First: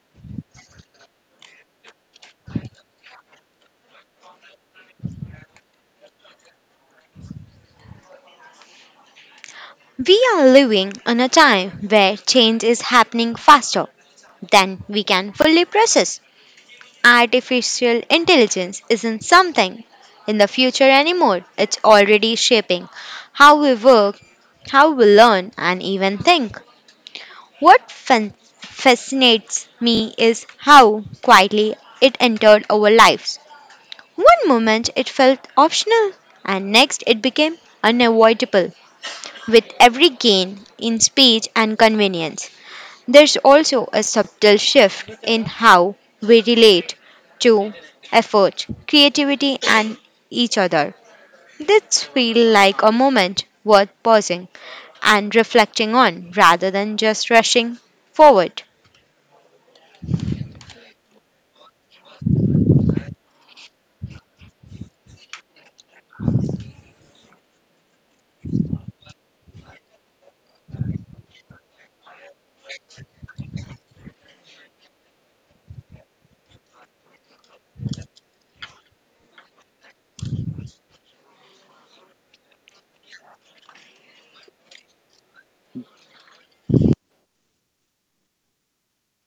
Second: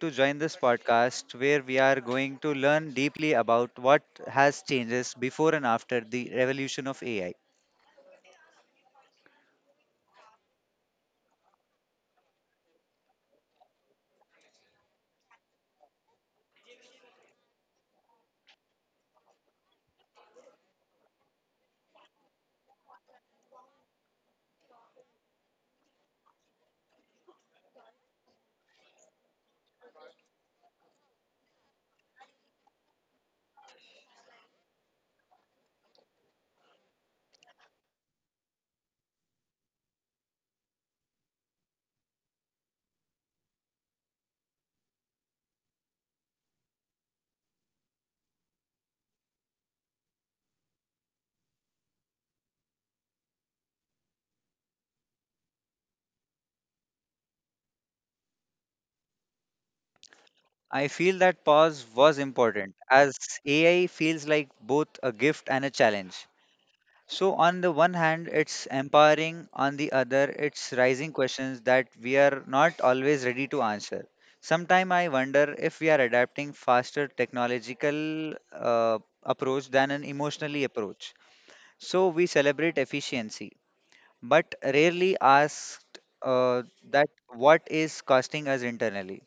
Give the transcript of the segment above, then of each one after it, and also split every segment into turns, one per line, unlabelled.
to join this podcast where we are going to learn deeply about what has changes before and after the revolution of AI.
We are living in a time where change is happening faster than we can fully process. Artificial intelligence isn't something in the future anymore. It's already shaping how we work, how we learn and even think. What fascinates me is how quietly it entered our lives. One moment it felt optional, and next it became unavoidable. With every gain in speed and convenience, there's also a subtle shift in how we relate to effort, creativity, and each other. This feels like a moment worth pausing and reflecting on rather than just rushing forward.
I feel that pause was important as AI feels like both a gift and a challenge. So on the one hand, it's empowering. On the other, it's raising questions that we are not always ready to answer. Sometimes I wonder if we are adapting faster technological approach than an emotionally approach. So we celebrate efficiency, but rarely asked that what is costing us internally.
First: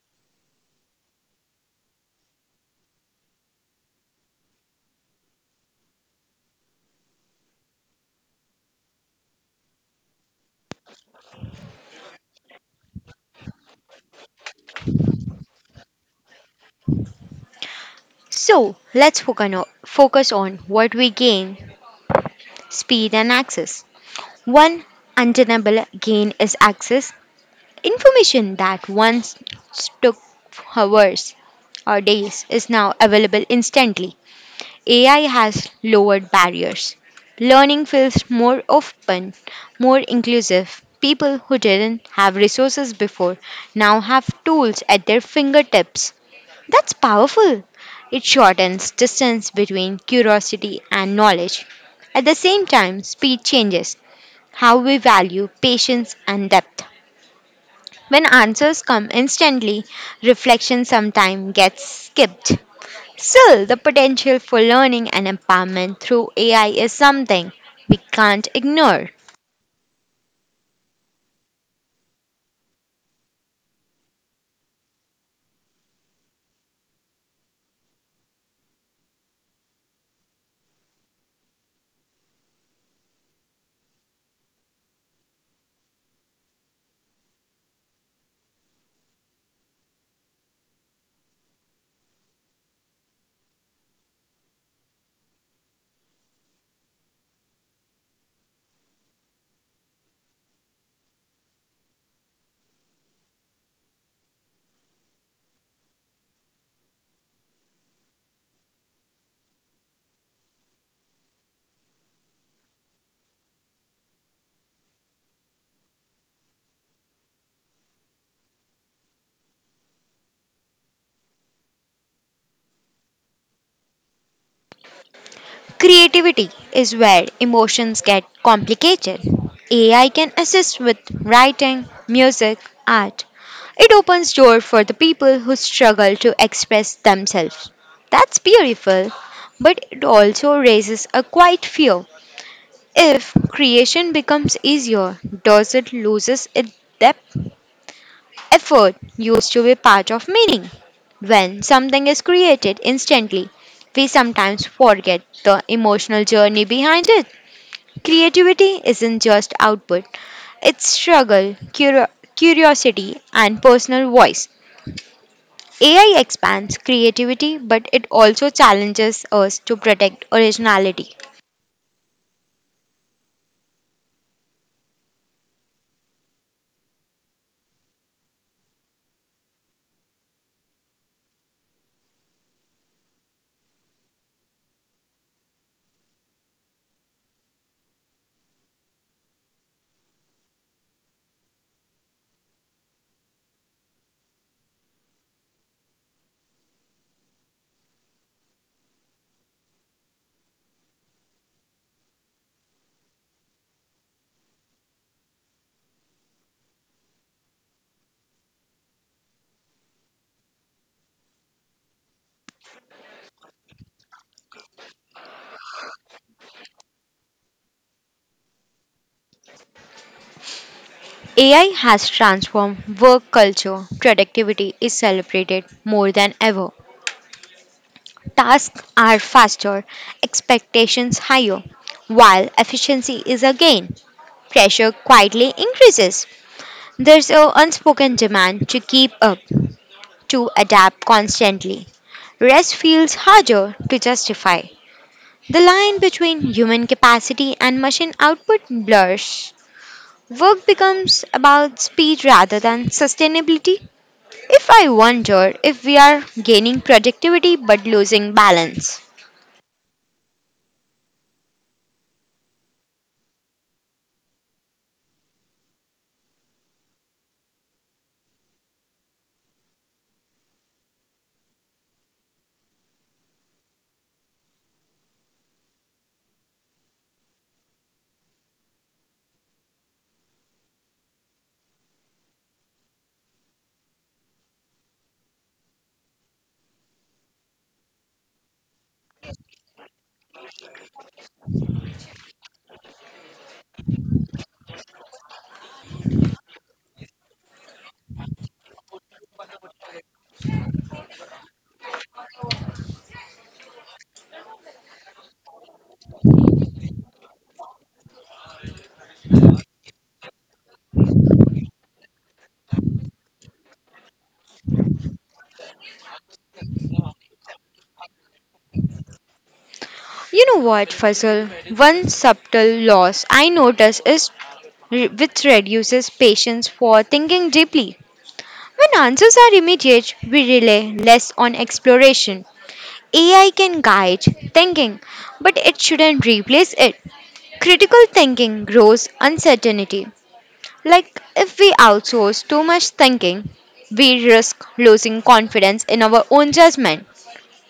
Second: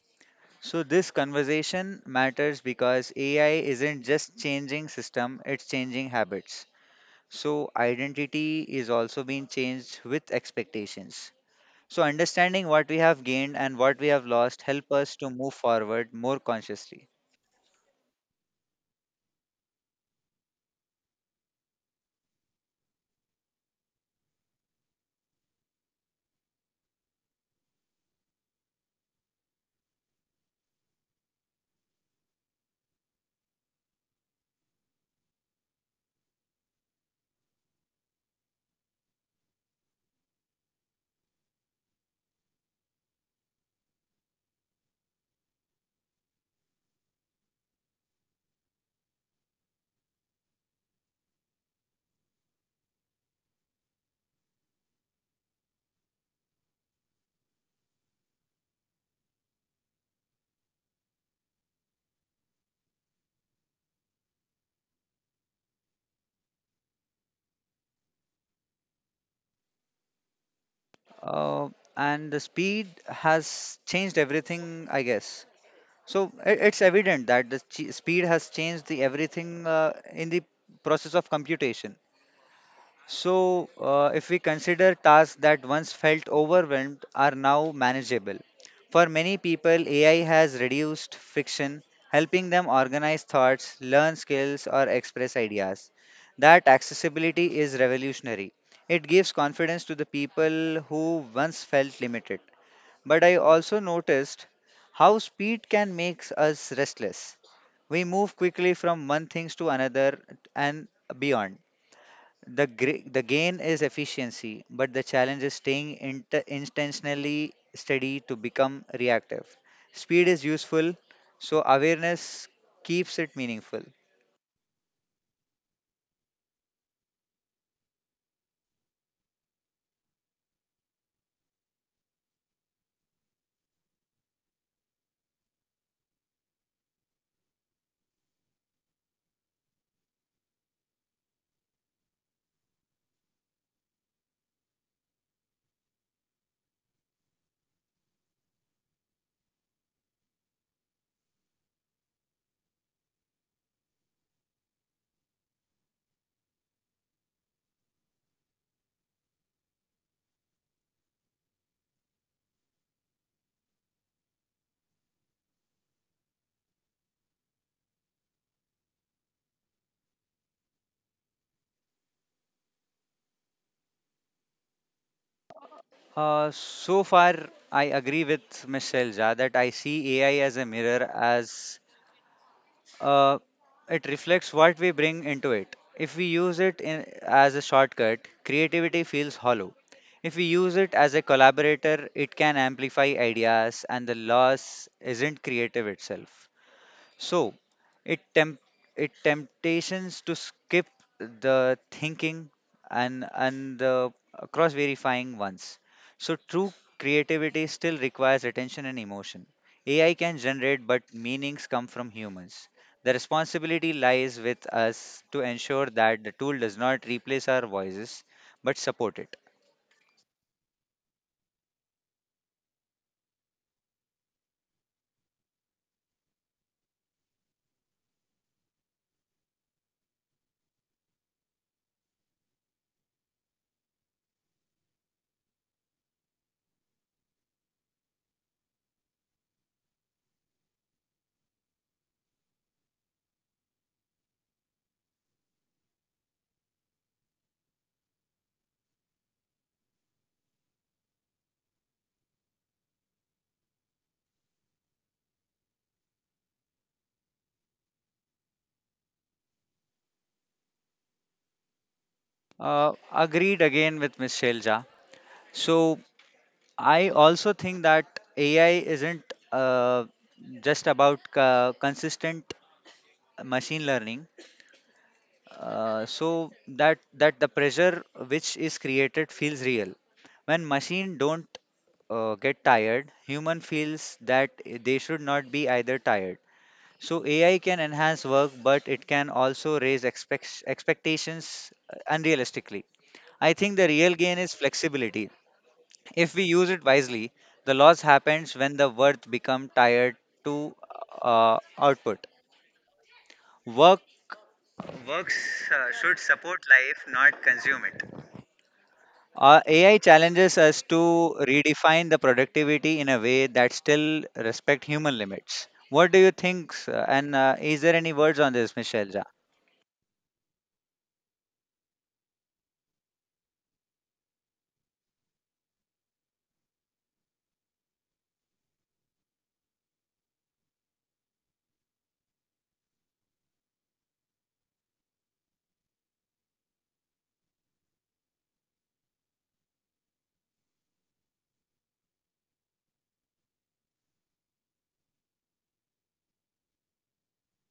So this conversation matters because AI isn't just changing system, it's changing habits. So, identity is also being changed with expectations. So, understanding what we have gained and what we have lost help us to move forward more consciously.
So let's focus on what we gain, speed and access. One undeniable gain is access. Information that once took hours or days is now available instantly. AI has lowered barriers. Learning feels more open, more inclusive. People who didn't have resources before now have tools at their fingertips. That's powerful. It shortens distance between curiosity and knowledge. At the same time, speed changes how we value patience and depth. When answers come instantly, reflection sometimes gets skipped. Still, the potential for learning and empowerment through AI is something we can't ignore.
Uh, and the speed has changed everything, I guess. So, it's evident that the speed has changed the everything in the process of computation. So, if we consider tasks that once felt overwhelmed are now manageable. For many people, AI has reduced friction, helping them organize thoughts, learn skills, or express ideas. That accessibility is revolutionary. It gives confidence to the people who once felt limited. But I also noticed how speed can make us restless. We move quickly from one thing to another and beyond. The gain is efficiency, but the challenge is staying intentionally steady to become reactive. Speed is useful, so awareness keeps it meaningful.
Creativity is where emotions get complicated. AI can assist with writing, music, art. It opens door for the people who struggle to express themselves. That's beautiful, but it also raises a quiet fear. If creation becomes easier, does it loses its depth? Effort used to be part of meaning. When something is created instantly, we sometimes forget the emotional journey behind it. Creativity isn't just output, it's struggle, curiosity, and personal voice. AI expands creativity, but it also challenges us to protect originality.
So far, I agree with Miss Selja that I see AI as a mirror as uh, it reflects what we bring into it. If we use it in, as a shortcut, creativity feels hollow. If we use it as a collaborator, it can amplify ideas, and the loss isn't creative itself. So, it temp it temptations to skip the thinking and the cross verifying ones. So true creativity still requires attention and emotion. AI can generate, but meanings come from humans. The responsibility lies with us to ensure that the tool does not replace our voices, but support it.
AI has transformed work culture. Productivity is celebrated more than ever. Tasks are faster, expectations higher, while efficiency is a gain. Pressure quietly increases. There's an unspoken demand to keep up, to adapt constantly. Rest feels harder to justify. The line between human capacity and machine output blurs. Work becomes about speed rather than sustainability. If I wonder if we are gaining productivity but losing balance.
Agreed again with Miss Shelja. So I also think that AI isn't uh, just about uh, consistent machine learning. So that the pressure which is created feels real. When machine don't get tired, human feels that they should not be either tired. So AI can enhance work, but it can also raise expectations unrealistically. I think the real gain is flexibility. If we use it wisely, the loss happens when the worth become tied to output. Work works should support life, not consume it. AI challenges us to redefine the productivity in a way that still respect human limits. What do you think, sir? And is there any words on this, Michelle Ja?
You know what, Fazal? One subtle loss I notice is which reduces patience for thinking deeply. When answers are immediate, we rely less on exploration. AI can guide thinking, but it shouldn't replace it. Critical thinking grows uncertainty. Like if we outsource too much thinking, we risk losing confidence in our own judgment.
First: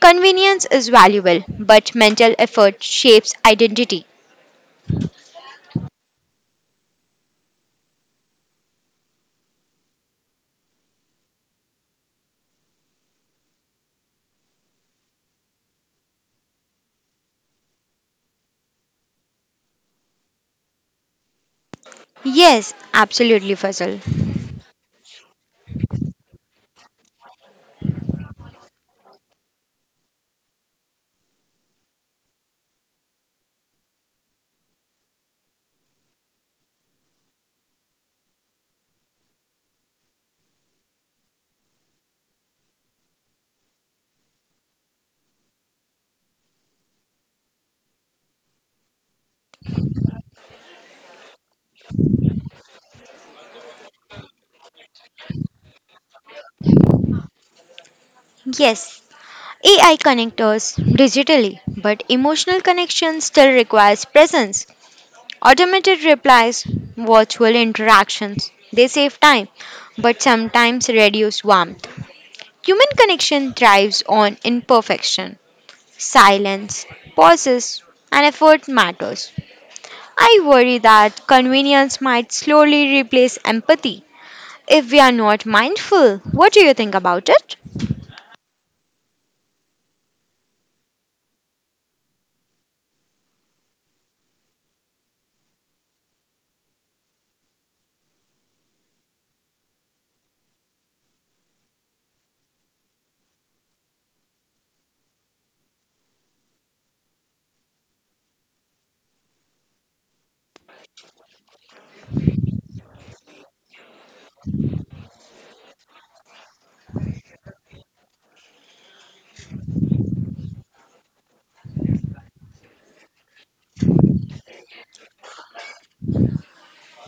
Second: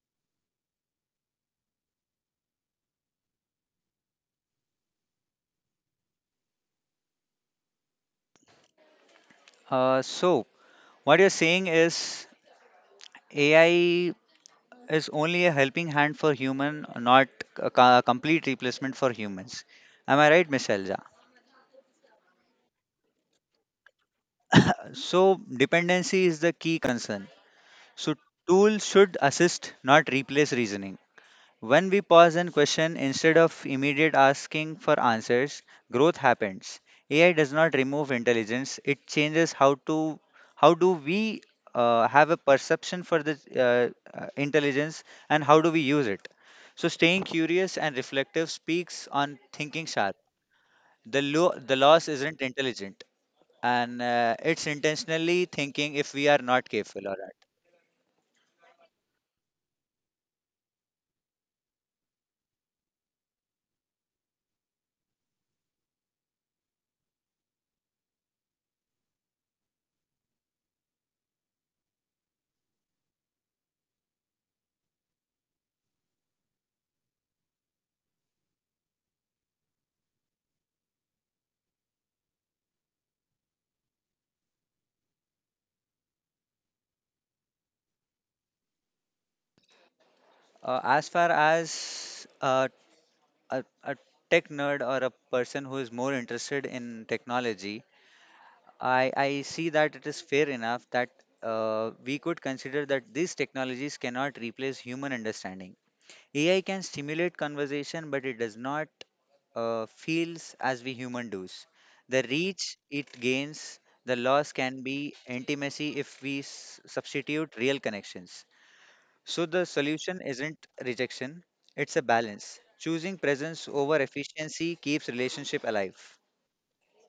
Convenience is valuable, but mental effort shapes identity.
So what you're saying is AI is only a helping hand for human, not a complete replacement for humans. Am I right, Miss Elza?
Yes, absolutely, Fazal.
So, dependency is the key concern. So, tools should assist, not replace reasoning. When we pause and question instead of immediate asking for answers, growth happens. AI does not remove intelligence; it changes how do we have a perception for the intelligence and how do we use it. So, staying curious and reflective speaks on thinking sharp. The loss isn't intelligent, and it's intentionally thinking if we are not careful or not.
Yes, AI connectors digitally, but emotional connection still requires presence. Automated replies, virtual interactions, they save time but sometimes reduce warmth. Human connection thrives on imperfection. Silence, pauses, and effort matters. I worry that convenience might slowly replace empathy if we are not mindful. What do you think about it?
As far as a tech nerd or a person who is more interested in technology, I see that it is fair enough that we could consider that these technologies cannot replace human understanding. AI can stimulate conversation, but it does not feels as we human does. The reach it gains, the loss can be intimacy if we substitute real connections. So the solution isn't rejection, it's a balance. Choosing presence over efficiency keeps relationship alive.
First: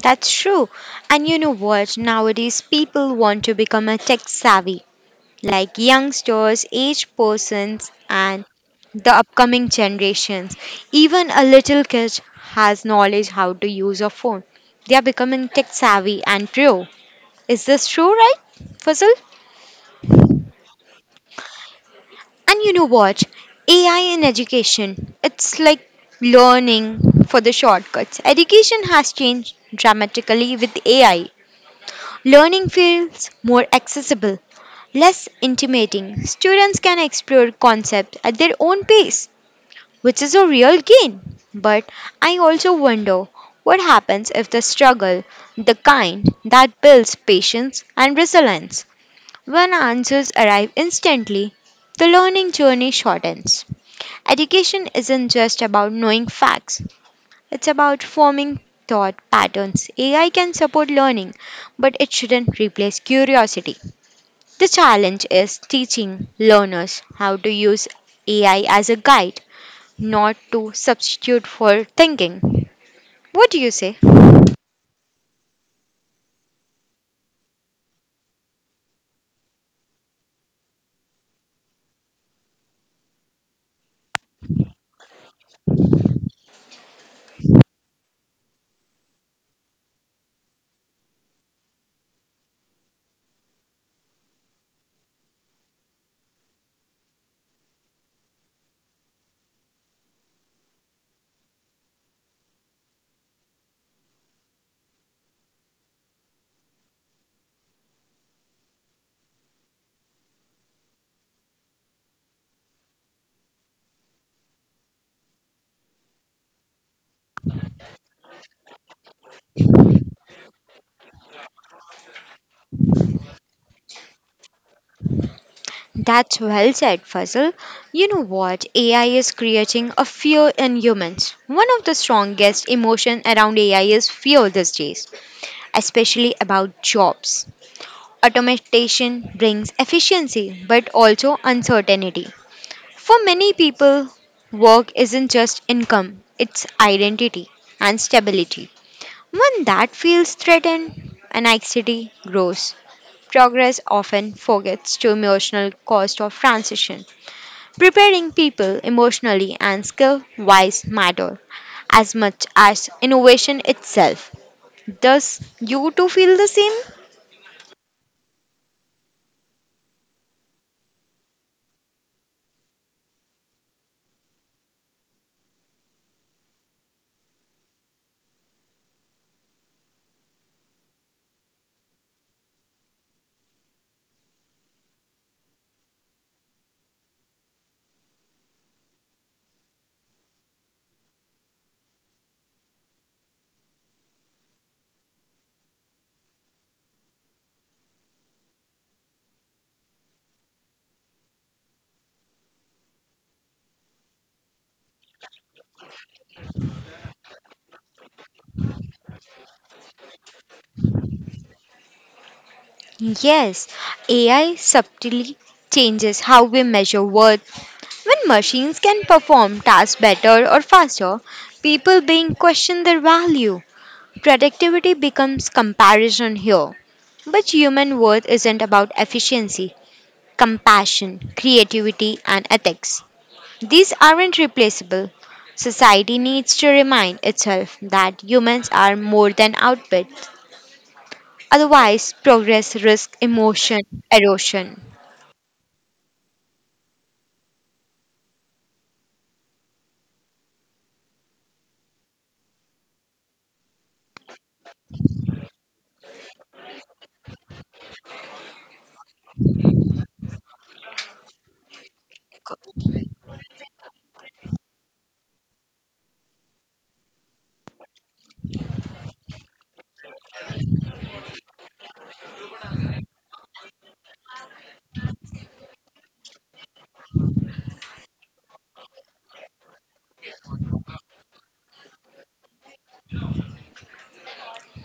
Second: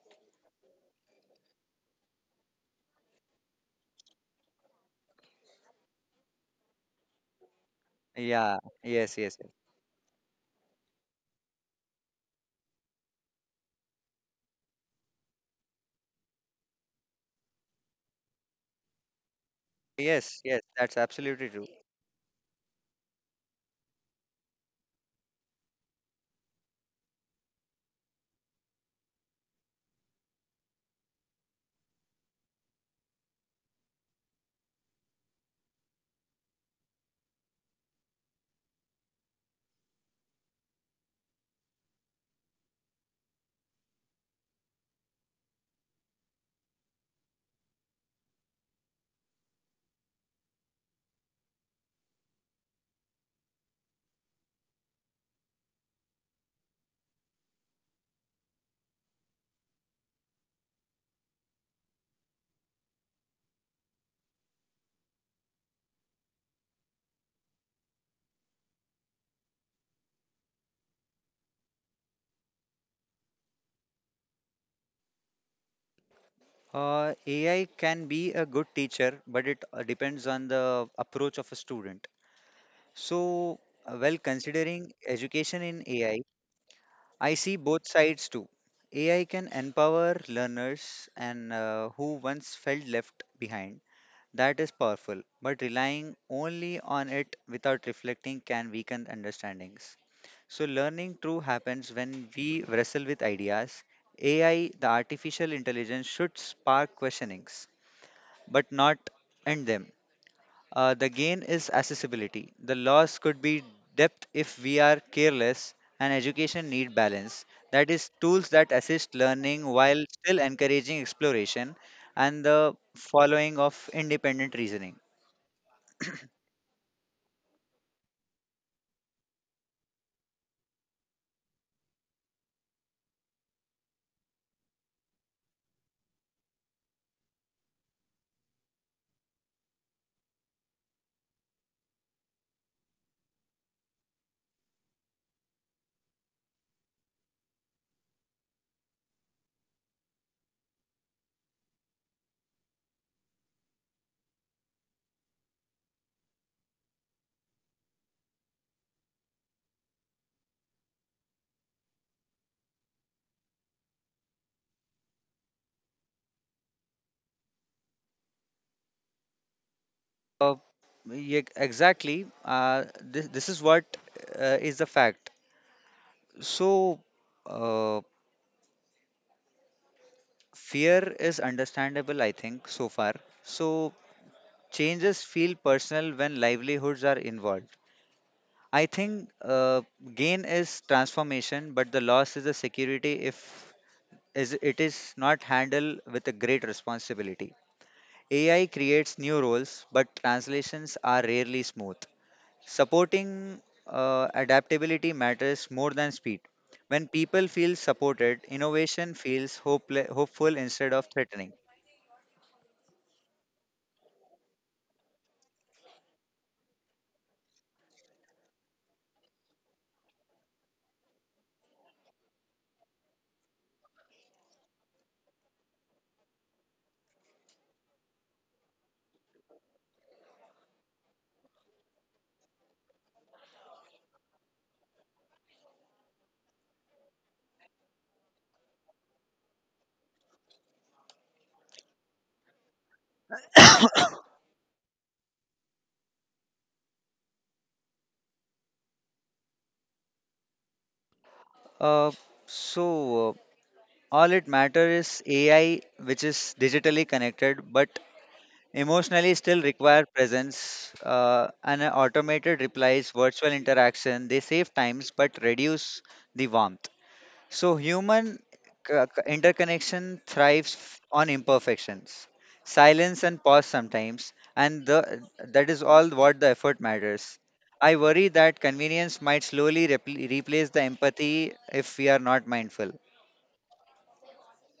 That's true. And you know what? Nowadays, people want to become a tech savvy, like youngsters, aged persons, and
Yeah,
the
yes, yes, yes.
upcoming generations. Even a little kid has knowledge how to use a phone. They are becoming tech savvy and pro. Is this true, right, Fazil?
Yes, yes, that's absolutely true.
And you know what? AI in education, it's like learning for the shortcuts. Education has changed dramatically with AI. Learning feels more accessible, less intimidating. Students can explore concepts at their own pace, which is a real gain. But I also wonder what happens if the struggle, the kind that builds patience and resilience, when answers arrive instantly, the learning journey shortens. Education isn't just about knowing facts, it's about forming thought patterns. AI can support learning, but it shouldn't replace curiosity. The challenge is teaching learners how to use AI as a guide, not to substitute for thinking. What do you say?
AI can be a good teacher, but it depends on the approach of a student. So, while considering education in AI, I see both sides too. AI can empower learners and who once felt left behind. That is powerful, but relying only on it without reflecting can weaken understandings. So, learning true happens when we wrestle with ideas. AI, the artificial intelligence, should spark questionings, but not end them. The gain is accessibility. The loss could be depth if we are careless, and education need balance. That is, tools that assist learning while still encouraging exploration and the following of independent reasoning.
That's well said, Fazil. You know what? AI is creating a fear in humans. One of the strongest emotion around AI is fear these days, especially about jobs. Automation brings efficiency but also uncertainty. For many people, work isn't just income, it's identity and stability. When that feels threatened, anxiety grows. Progress often forgets the emotional cost of transition. Preparing people emotionally and skill wise matter as much as innovation itself. Does you too feel the same?
Uh, yeah, exactly. This is what is the fact. So, uh, fear is understandable, I think, so far. So, changes feel personal when livelihoods are involved. I think gain is transformation, but the loss is a security if is it is not handled with a great responsibility. AI creates new roles, but translations are rarely smooth. Supporting adaptability matters more than speed. When people feel supported, innovation feels hopeful instead of threatening.
Yes, AI subtly changes how we measure worth. When machines can perform tasks better or faster, people being question their value. Productivity becomes comparison here. But human worth isn't about efficiency. Compassion, creativity, and ethics. These aren't replaceable. Society needs to remind itself that humans are more than outputs. Otherwise, progress risks emotion erosion.
Uh, so, uh, all it matters is AI, which is digitally connected but emotionally still require presence. And automated replies, virtual interaction, they save times but reduce the warmth. So human interconnection thrives on imperfections, silence and pause sometimes, and the, that is all what the effort matters. I worry that convenience might slowly replace the empathy if we are not mindful.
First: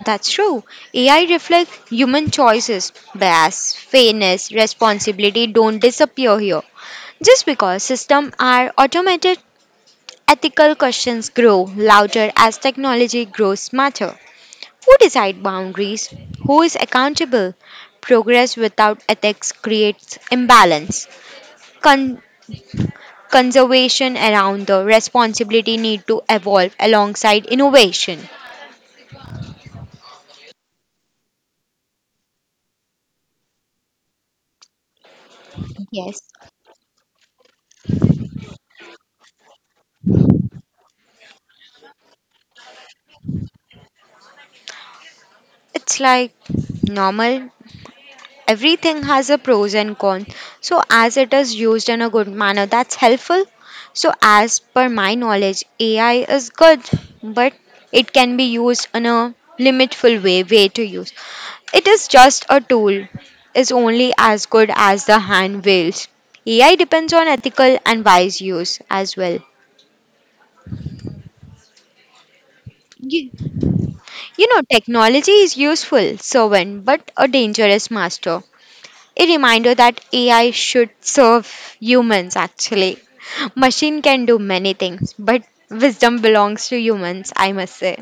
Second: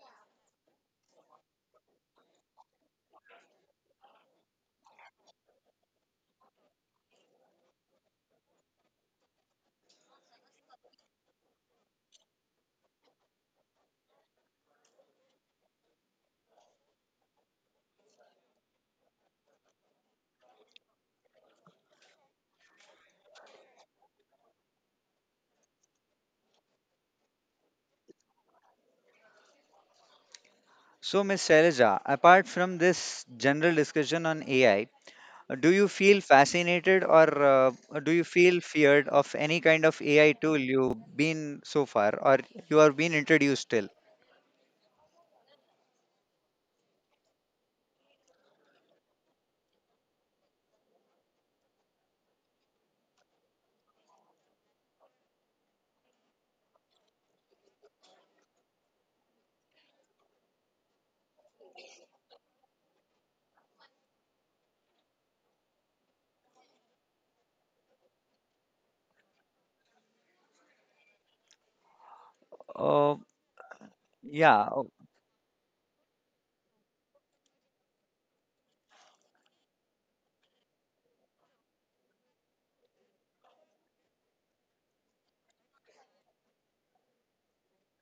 That's true. AI reflects human choices. Bias, fairness, responsibility don't disappear here. Just because systems are automated, ethical questions grow louder as technology grows smarter. Who decide boundaries? Who is accountable? Progress without ethics creates imbalance. Con- Conservation around the responsibility need to evolve alongside innovation.
So, Ms. Shailaja, apart from this general discussion on AI, do you
Yes.
feel fascinated, or do you feel feared of any kind of AI tool you've been so far or you are being introduced till?
It's like normal, everything has a pros and cons, so as it is used in a good manner, that's helpful. So as per my knowledge, AI is good, but it can be used in a limitful way to use. It is just a tool, is only as good as the hand wields. AI depends on ethical and wise use as well. you, you know,
Yeah, oh,
technology is useful servant but a dangerous master, a reminder that AI should serve humans actually. Machine can do many things, but wisdom belongs to humans, I must say.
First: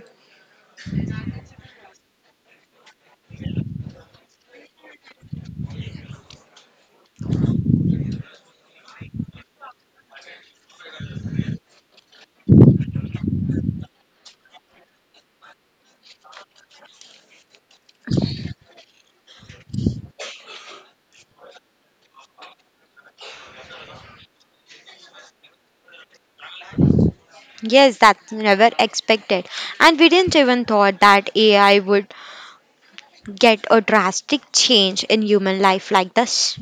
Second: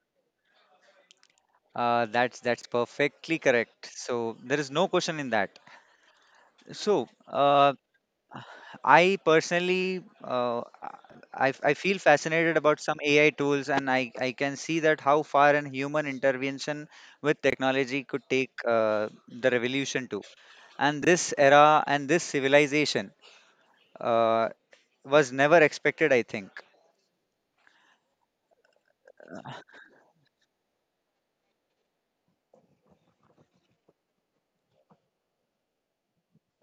that's perfectly correct. So there is no question in that. So, I personally, I feel fascinated about some AI tools, and I can see that how far an human intervention with technology could take the revolution to. And this era and this civilization uh, was never expected, I think.
Yes, that's never expected. And we didn't even thought that AI would get a drastic change in human life like this.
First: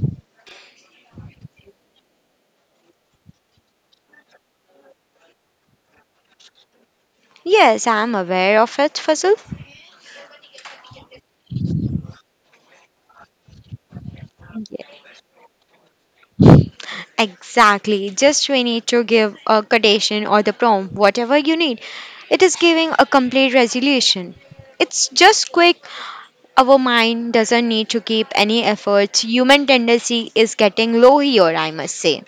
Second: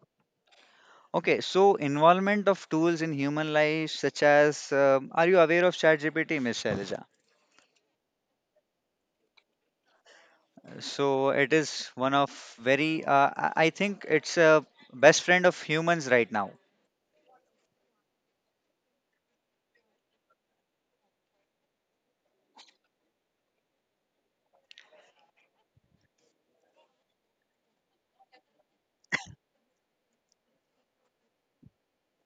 Okay, so involvement of tools in human life, such as, are you aware of ChatGPT, Miss Shailaja?
Yes, I'm aware of it, Fazul.
So it is one of very, uh, I think it's a best friend of humans right now.
Exactly. Just we need to give a quotation or the prompt, whatever you need. It is giving a complete resolution. It's just quick. Our mind doesn't need to keep any efforts. Human tendency is getting low here, I must say.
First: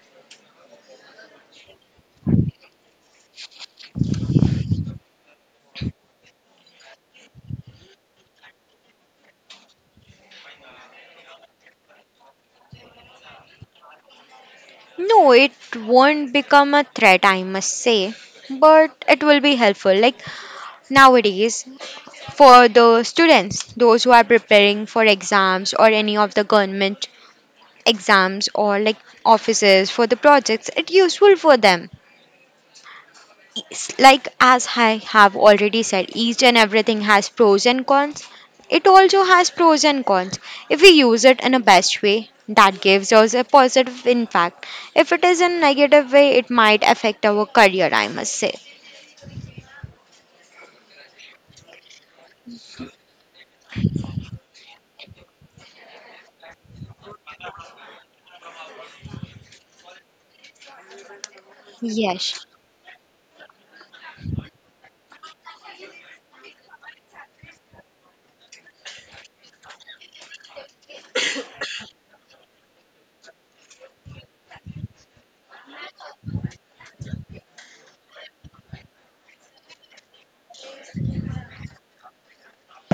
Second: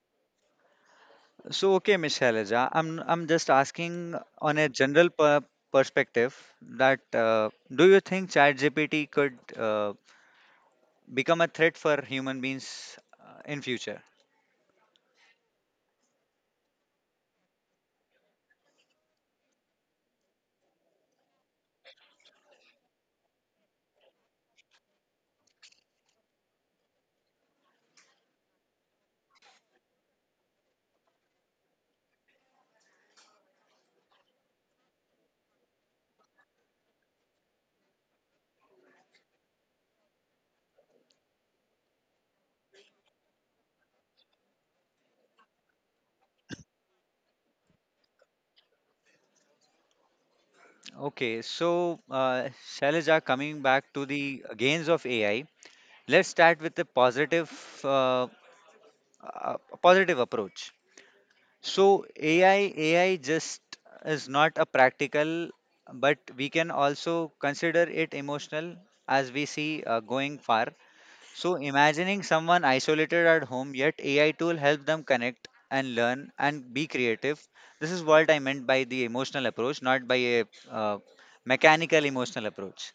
So okay, Miss Shailaja, I'm just asking on a general perspective that do you think ChatGPT could become a threat for human beings in future?
No, it won't become a threat, I must say, but it will be helpful. Like nowadays, for the students, those who are preparing for exams or any of the government exams or like offices for the projects, it's useful for them. It's like, as I have already said, each and everything has pros and cons, it also has pros and cons. If we use it in a best way, that gives us a positive impact. If it is in negative way, it might affect our career, I must say.
Okay, so, Shailaja, coming back to the gains of AI, let's start with the positive uh, positive approach. So
Yes,
AI just is not a practical, but we can also consider it emotional as we see going far. So imagining someone isolated at home, yet AI tool help them connect and learn and be creative. This is what I meant by the emotional approach, not by a uh, mechanical emotional approach.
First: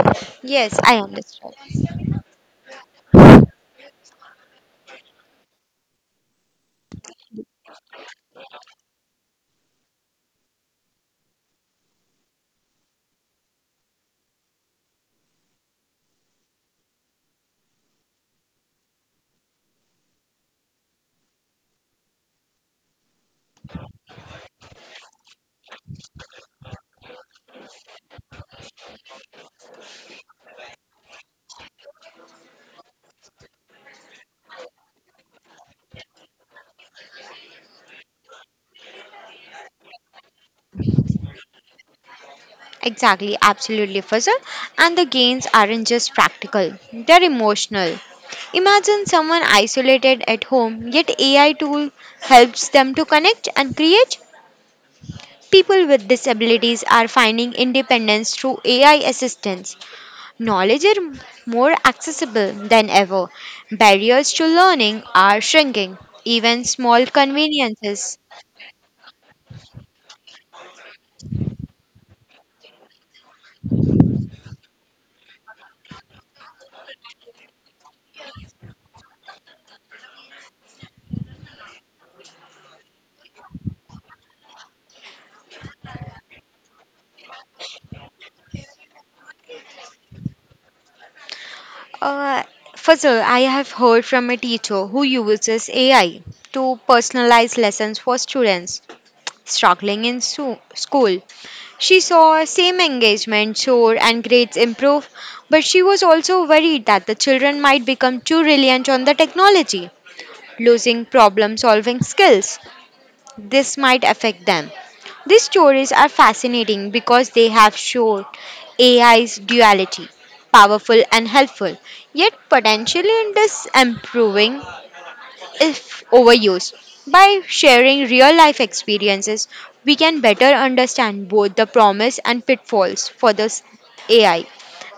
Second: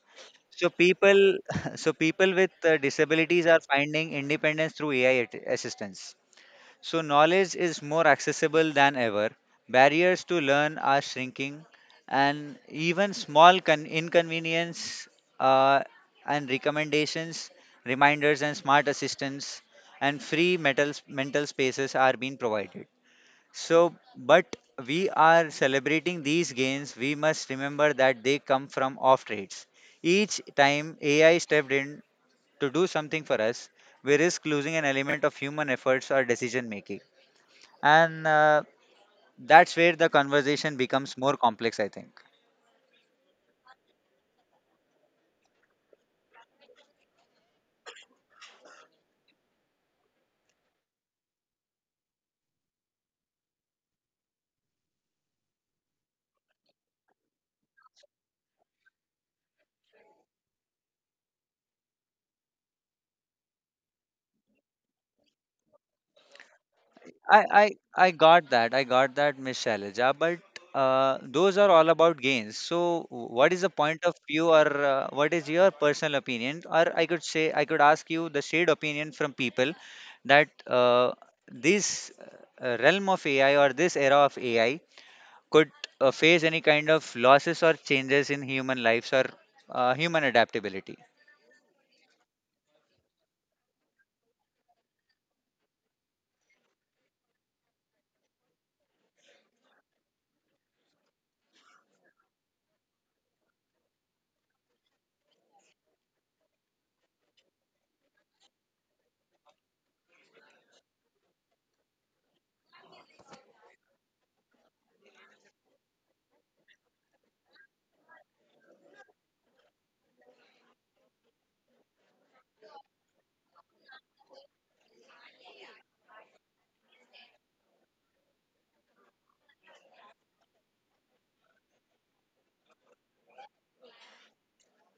So
yes, I
people,
understand.
so people with disabilities are finding independence through AI assistance. So, knowledge is more accessible than ever. Barriers to learn are shrinking, and even small inconvenience uh, and recommendations, reminders, and smart assistants and free metal, mental spaces are being provided. So, but we are celebrating these gains, we must remember that they come from off trades. Each time AI stepped in to do something for us, we risk losing an element of human efforts or decision making, and that's where the conversation becomes more complex, I think.
Exactly, absolutely, Fazal. And the gains aren't just practical, they're emotional. Imagine someone isolated at home, yet AI tool helps them to connect and create. People with disabilities are finding independence through AI assistance. Knowledge is more accessible than ever. Barriers to learning are shrinking. Even small
i i, I
conveniences.
got that i got that Miss Shailaja, but those are all about gains, so what is the point of view, or what is your personal opinion, or I could say I could ask you the shared opinion from people that this realm of AI or this era of AI could face any kind of losses or changes in human lives or human adaptability?
Uh, Fazal, I have heard from a teacher who uses AI to personalize lessons for students struggling in school. She saw same engagement soar and grades improve, but she was also worried that the children might become too reliant on the technology, losing problem solving skills, this might affect them. These stories are fascinating because they have shown AI's duality, powerful and helpful, yet potentially in improving if overused. By sharing real life experiences, we can better understand both the promise and pitfalls for this AI.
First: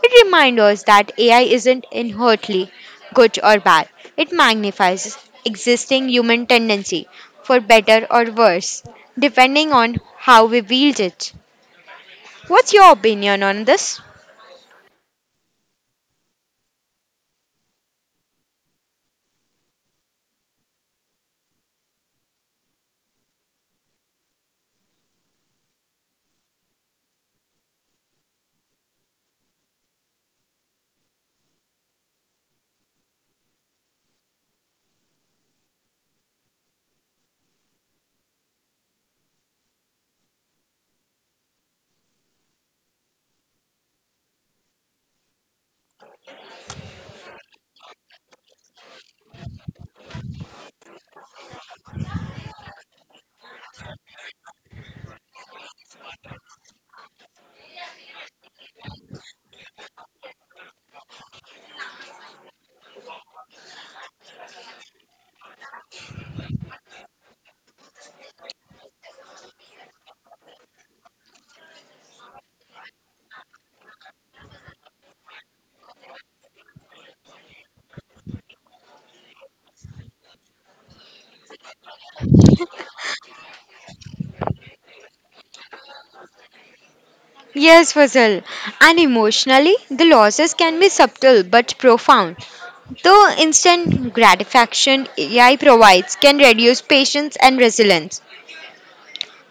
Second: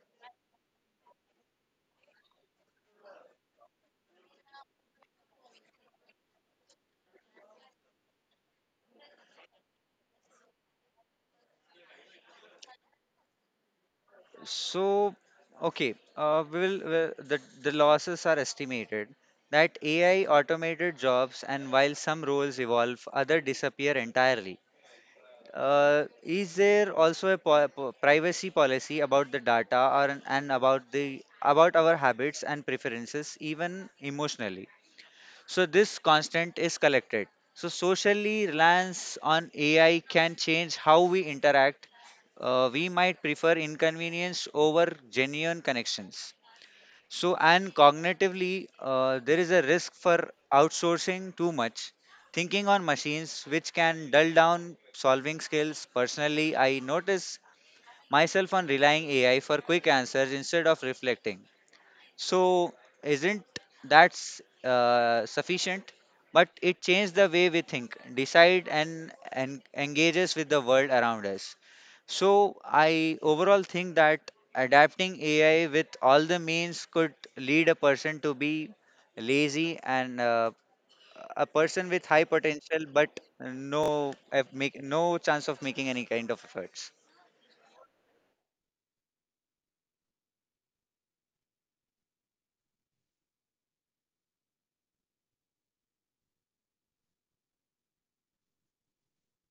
It reminds us that AI isn't inherently good or bad, it magnifies existing human tendency for better or worse, depending on how we wield it. What's your opinion on this?
So, okay, we will uh, the losses are estimated that AI automated jobs, and while some roles evolve, other disappear entirely. Is there also a privacy policy about the data or, and about the about our habits and preferences, even emotionally? So this constant is collected. So socially reliance on AI can change how we interact. We might prefer inconvenience over genuine connections. So and cognitively, there is a risk for outsourcing too much, thinking on machines, which can dull down solving skills. Personally, I notice myself on relying AI for quick answers instead of reflecting. So isn't that sufficient? But it changed the way we think, decide, and engages with the world around us. So I overall think that adapting AI with all the means could lead a person to be lazy, and a person with high potential, but no make no chance of making any kind of efforts.
Yes, Fazal. And emotionally, the losses can be subtle but profound. The instant gratification AI provides can reduce patience and resilience.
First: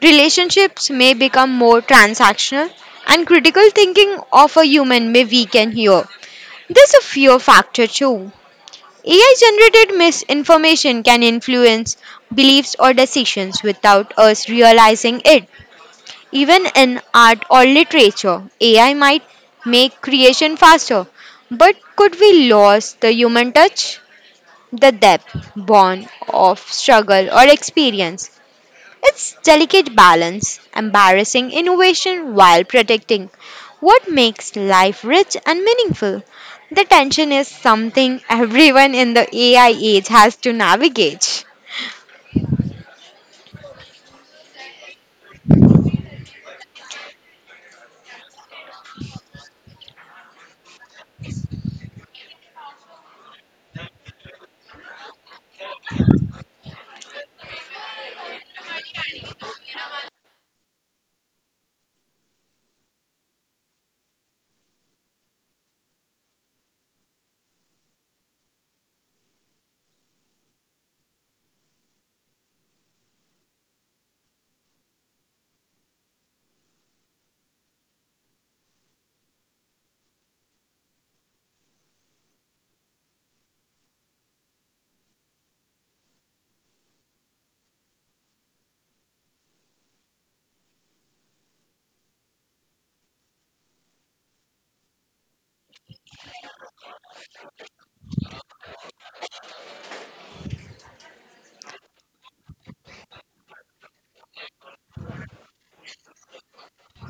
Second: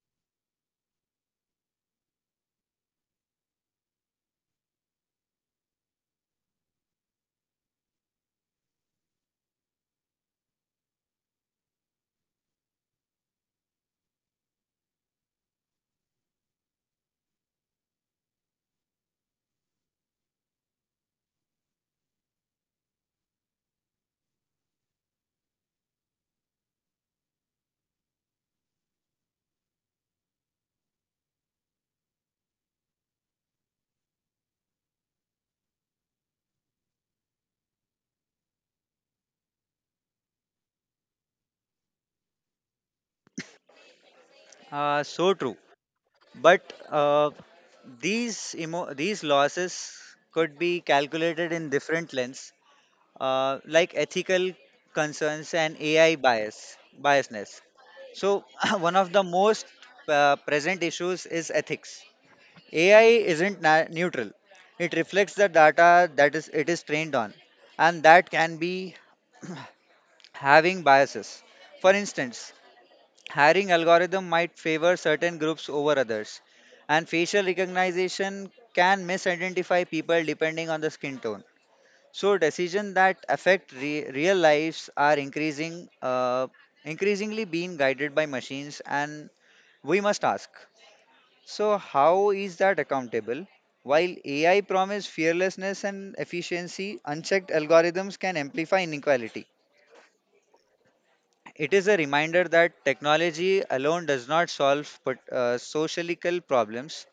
Relationships may become more transactional, and critical thinking of a human may weaken here. There's a fear factor too. AI generated misinformation can influence beliefs or decisions without us realizing it. Even in art or literature, AI might make creation faster, but could we lose the human touch? The depth born of struggle or experience. It's delicate balance, embarrassing innovation while protecting what makes life rich and meaningful. The tension is something everyone in the AI age has to navigate.
So true. But these losses could be calculated in different lens, like ethical concerns and AI biasness. So one of the most present issues is ethics. AI isn't neutral; it reflects the data that is trained on, and that can be having biases. For instance, hiring algorithm might favor certain groups over others, and facial recognition can misidentify people depending on the skin tone. So decisions that affect real lives are increasingly being guided by machines, and we must ask. So how is that accountable? While AI promises fearlessness and efficiency, unchecked algorithms can amplify inequality. It is a reminder that technology alone does not solve sociological problems.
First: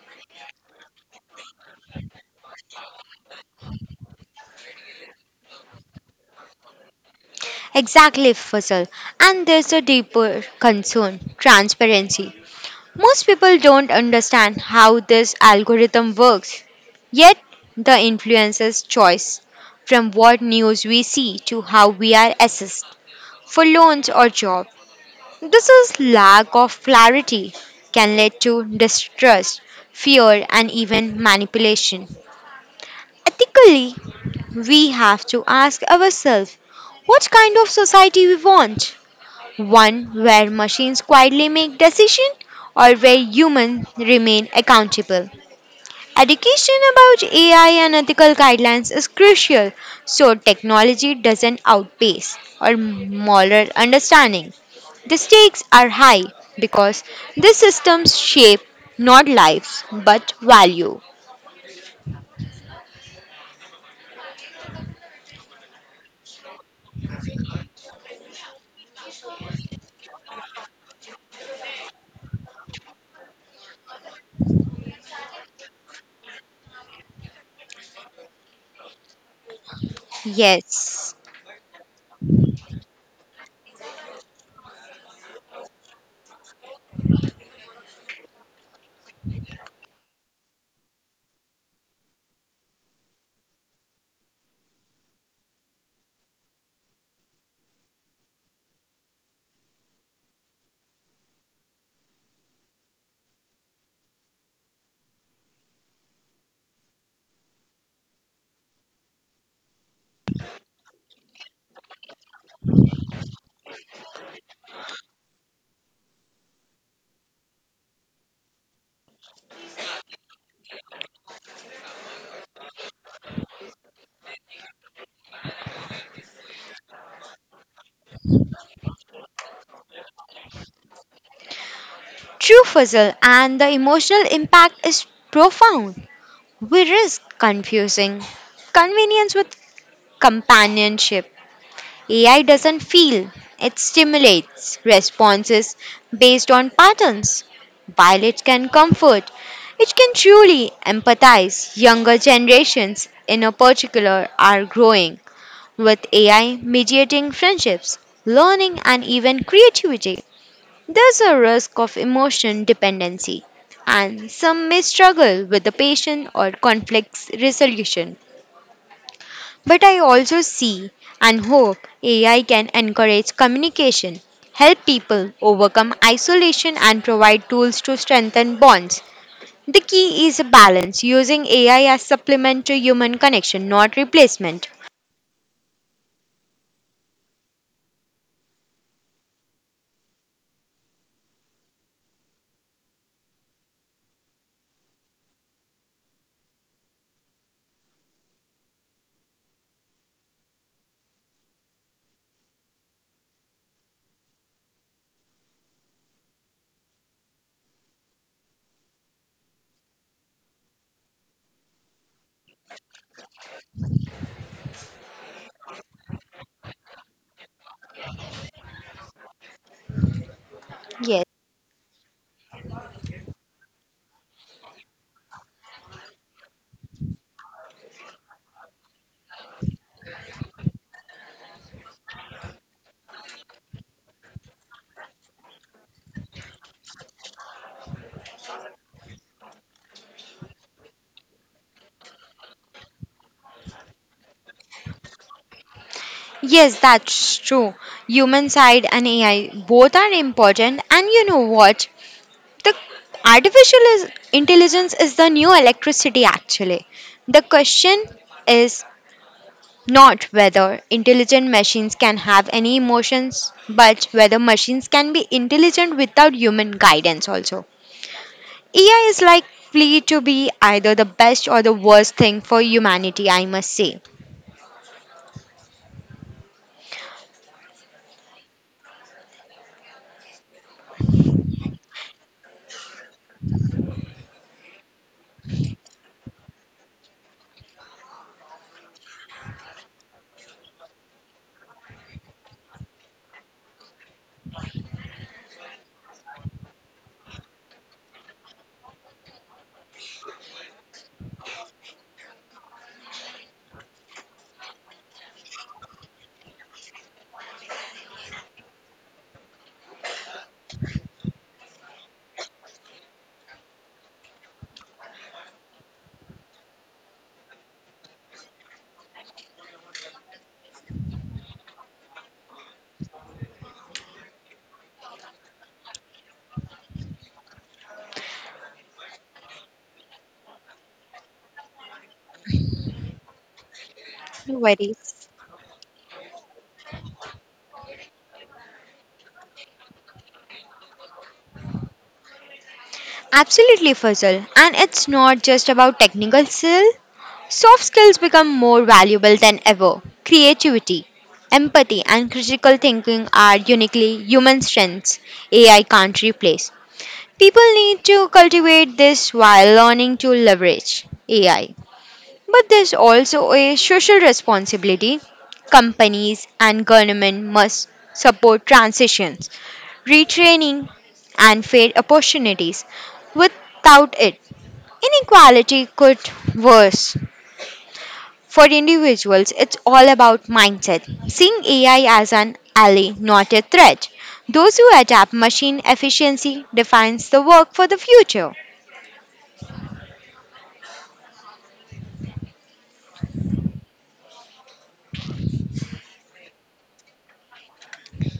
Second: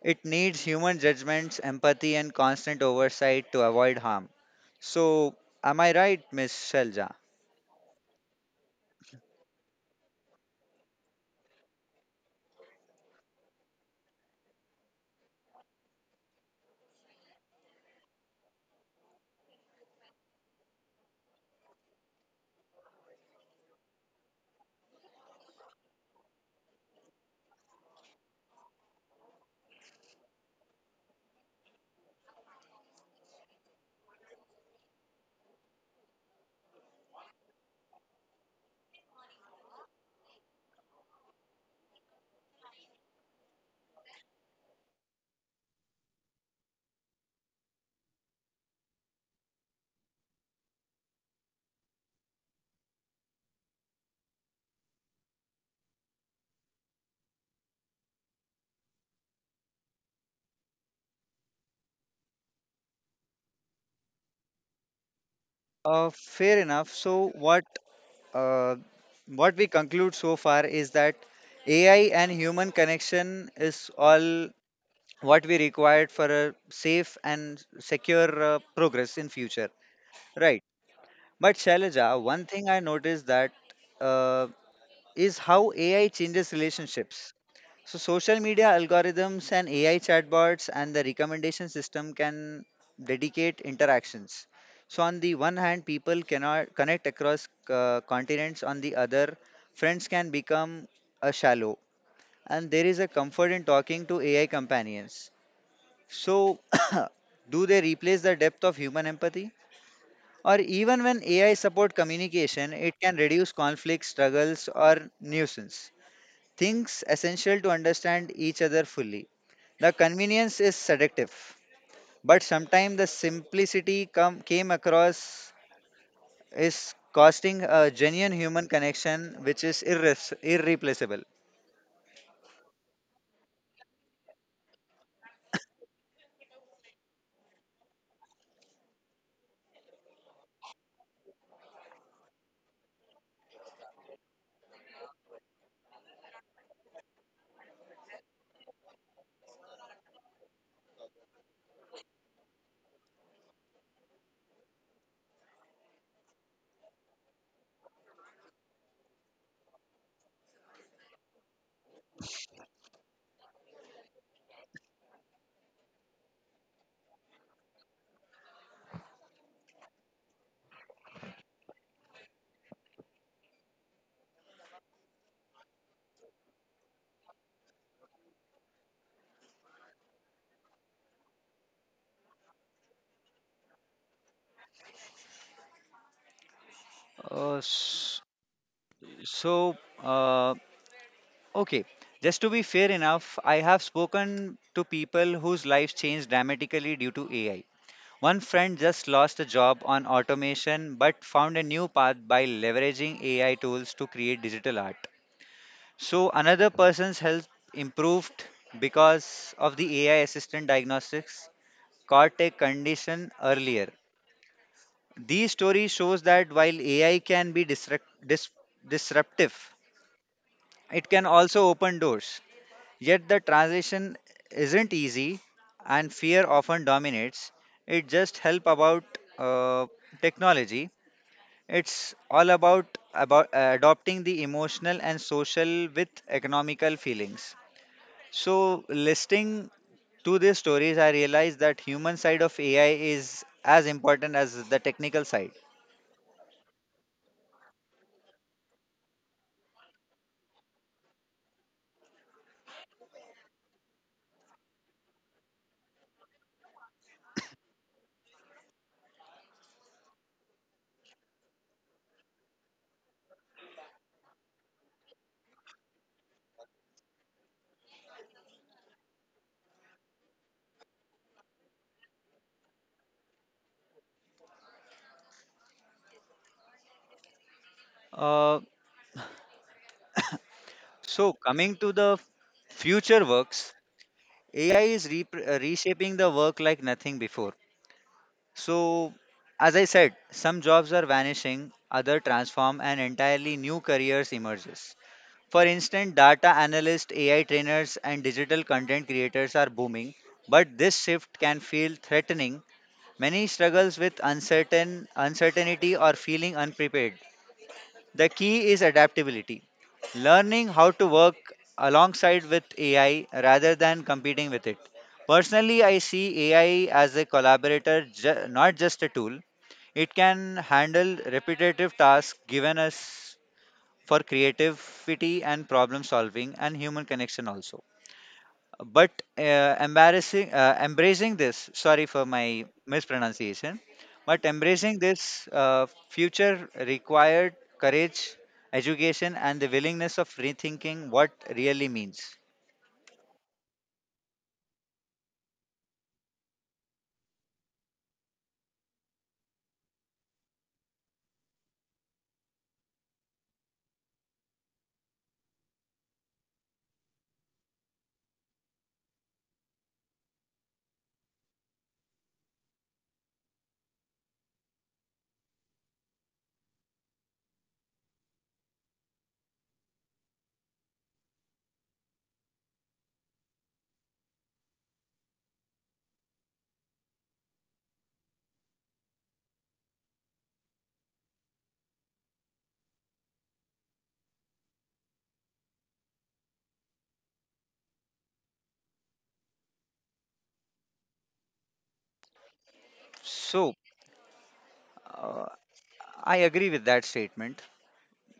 It needs human judgments, empathy, and constant oversight to avoid harm. So, am I right, Miss Shalja?
Exactly, Fussel. And there's a deeper concern, transparency. Most people don't understand how this algorithm works, yet, the influencer's choice from what news we see to how we are assessed for loans or job. This is lack of clarity can lead to distrust, fear, and even manipulation. Ethically, we have to ask ourselves what kind of society we want. One where machines quietly make decisions or where humans remain accountable. Education about AI and ethical guidelines is crucial so technology doesn't outpace our moral understanding. The stakes are high because these systems shape not lives but value.
Fair enough. So, uh, what we conclude so far is that AI and human connection is all what we required for a safe and secure progress in future. Right.
Yes,
But Shailaja, one thing I noticed that uh, is how AI changes relationships. So social media algorithms and AI chatbots and the recommendation system can dedicate interactions. So on the one hand, people cannot connect across continents. On the other, friends can become a shallow. And there is a comfort in talking to AI companions. So do they replace the depth of human empathy? Or even when AI support communication, it can reduce conflict, struggles, or nuisance. Things essential to understand each other fully. The convenience is seductive, but sometimes the came across is costing a genuine human connection which is irreplaceable.
true puzzle and the emotional impact is profound. We risk confusing convenience with companionship. AI doesn't feel, it stimulates responses based on patterns. While it can comfort, it can truly empathize. Younger generations, in a particular, are growing with AI mediating friendships, learning, and even creativity. There's a risk of emotion dependency, and some may struggle with the patient or conflict resolution. But I also see and hope AI can encourage communication, help people overcome isolation, and provide tools to strengthen bonds. The key is a balance, using AI as supplement to human connection, not replacement.
Uh, s- so, uh, okay, just to be fair enough, I have spoken to people whose lives changed dramatically due to AI. One friend just lost a job on automation but found a new path by leveraging AI tools to create digital art. So another person's health improved because of the AI assistant diagnostics caught a condition earlier. These stories shows that while AI can be disruptive, it
Yes.
can also open doors. Yet the transition isn't easy and fear often dominates. It just help about uh, technology. It's all about about adopting the emotional and social with economical feelings. So listening to these stories, I realized that human side of AI is as important as the technical side.
Yes, that's true. Human side and AI both are important, and you know what? The artificial is, intelligence is the new electricity, actually. The question is, not whether intelligent machines can have any emotions, but whether machines can be intelligent without human guidance also. AI is likely to be either the best or the worst thing for humanity, I must say.
Uh, so coming to the future works, AI is reshaping the work like nothing before. So as I said, some jobs are vanishing, other transform, and entirely new careers emerges. For instance, data analysts, AI trainers, and digital content creators are booming, but this shift can feel threatening. Many struggles with uncertainty or feeling unprepared. The key is adaptability. Learning how to work alongside with AI rather than competing with it. Personally, I see AI as a collaborator, not just a tool. It can handle repetitive tasks given us for creativity and problem solving and human connection also. But embracing this, sorry for my mispronunciation, but
No
embracing
worries.
this future required courage, education, and the willingness of rethinking what really means.
Absolutely, Fuzzle. And it's not just about technical skill. Soft skills become more valuable than ever. Creativity, empathy, and critical thinking are uniquely human strengths AI can't replace. People need to cultivate this while learning to leverage AI. But there's also a social responsibility. Companies and government must support transitions, retraining, and fair opportunities. Without it, inequality could worse. For individuals, it's all about mindset, seeing AI as an ally, not a threat. Those who adapt machine efficiency defines the work for the future.
So I agree with that statement.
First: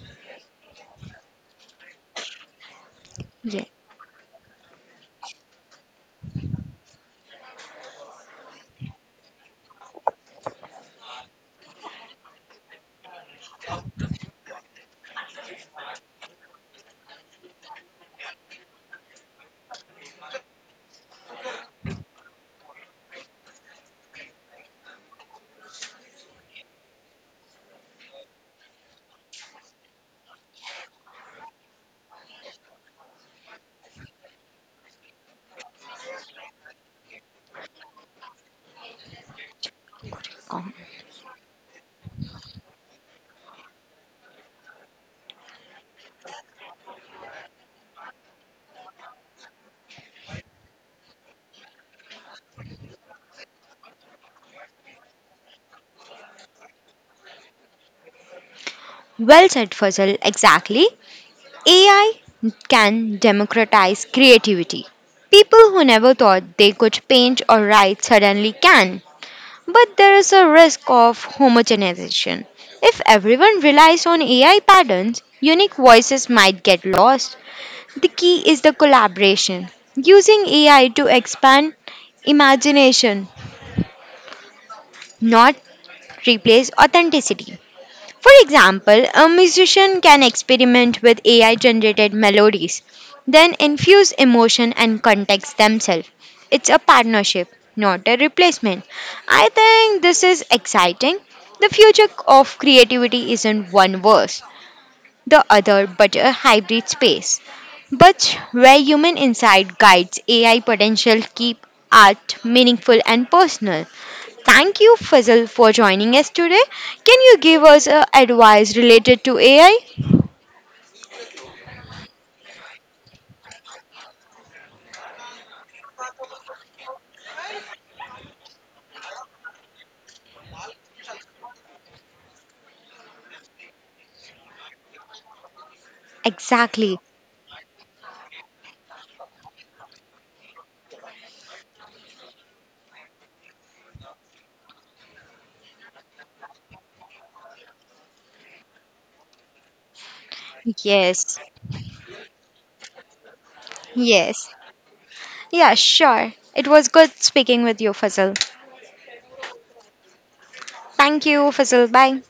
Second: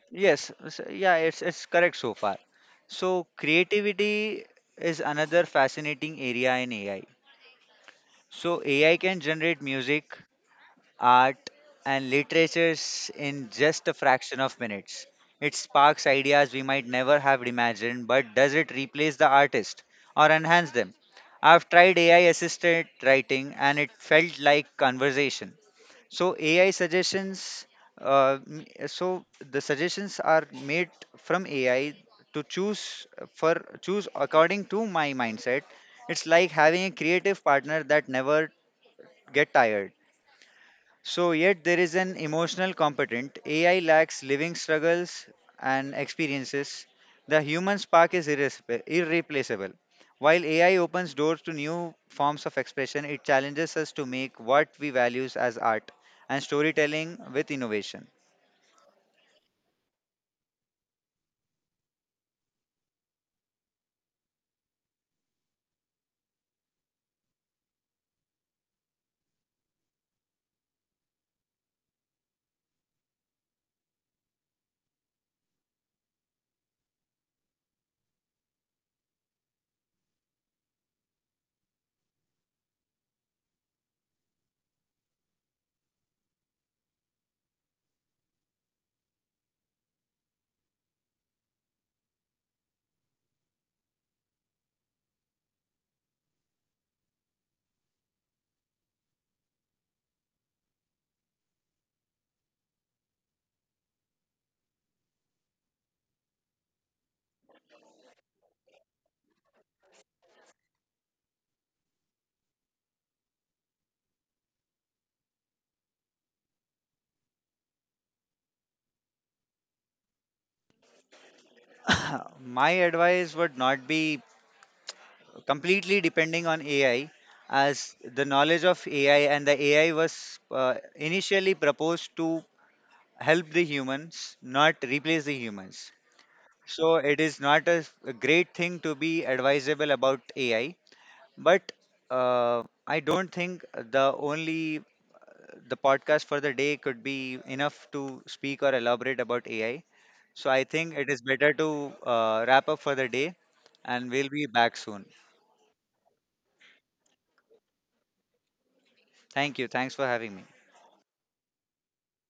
Yes, yeah, it's correct so far. So
Yes.
creativity is another fascinating area in AI. So AI can generate music, art, and literatures in just a fraction of minutes. It sparks ideas we might never have imagined, but does it replace the artist or enhance them? I've tried AI assisted writing and it felt like conversation. So AI suggestions, uh, m- so the suggestions are made from AI to for choose according to my mindset. It's like having a creative partner that never get tired.
Com.
So, yet there is an emotional competent. AI lacks living struggles and experiences. The human spark is irreplaceable. While AI opens doors to new forms of expression, it challenges us to make what we value as art and storytelling with innovation.
Well said, Fazal. Exactly. AI can democratize creativity. People who never thought they could paint or write suddenly can. But there is a risk of homogenization. If everyone relies on AI patterns, unique voices might get lost. The key is the collaboration. Using AI to expand imagination, not replace authenticity. For example, a musician can experiment with AI generated melodies, then infuse emotion and context themselves. It's a partnership, not a replacement. I think this is exciting. The future of creativity isn't one verse, the other, but a hybrid space. But where human insight guides AI potential, keep art meaningful and personal. Thank you, Fazal, for joining us today. Can you give us advice related to AI?
My advice would not be completely depending on AI, as the knowledge of AI and the AI was initially proposed to help the humans, not replace the humans. So
Exactly.
it is not a great thing to be advisable about AI, but I don't think the podcast for the day could be enough to speak or elaborate about AI. So I think it is
Yes.
better to wrap up for the day, and we'll be
Yes.
back soon.
Yeah, sure. It was good speaking with you, Fazal.
Thank you. Thanks for having me.
Thank you, Fazal. Bye.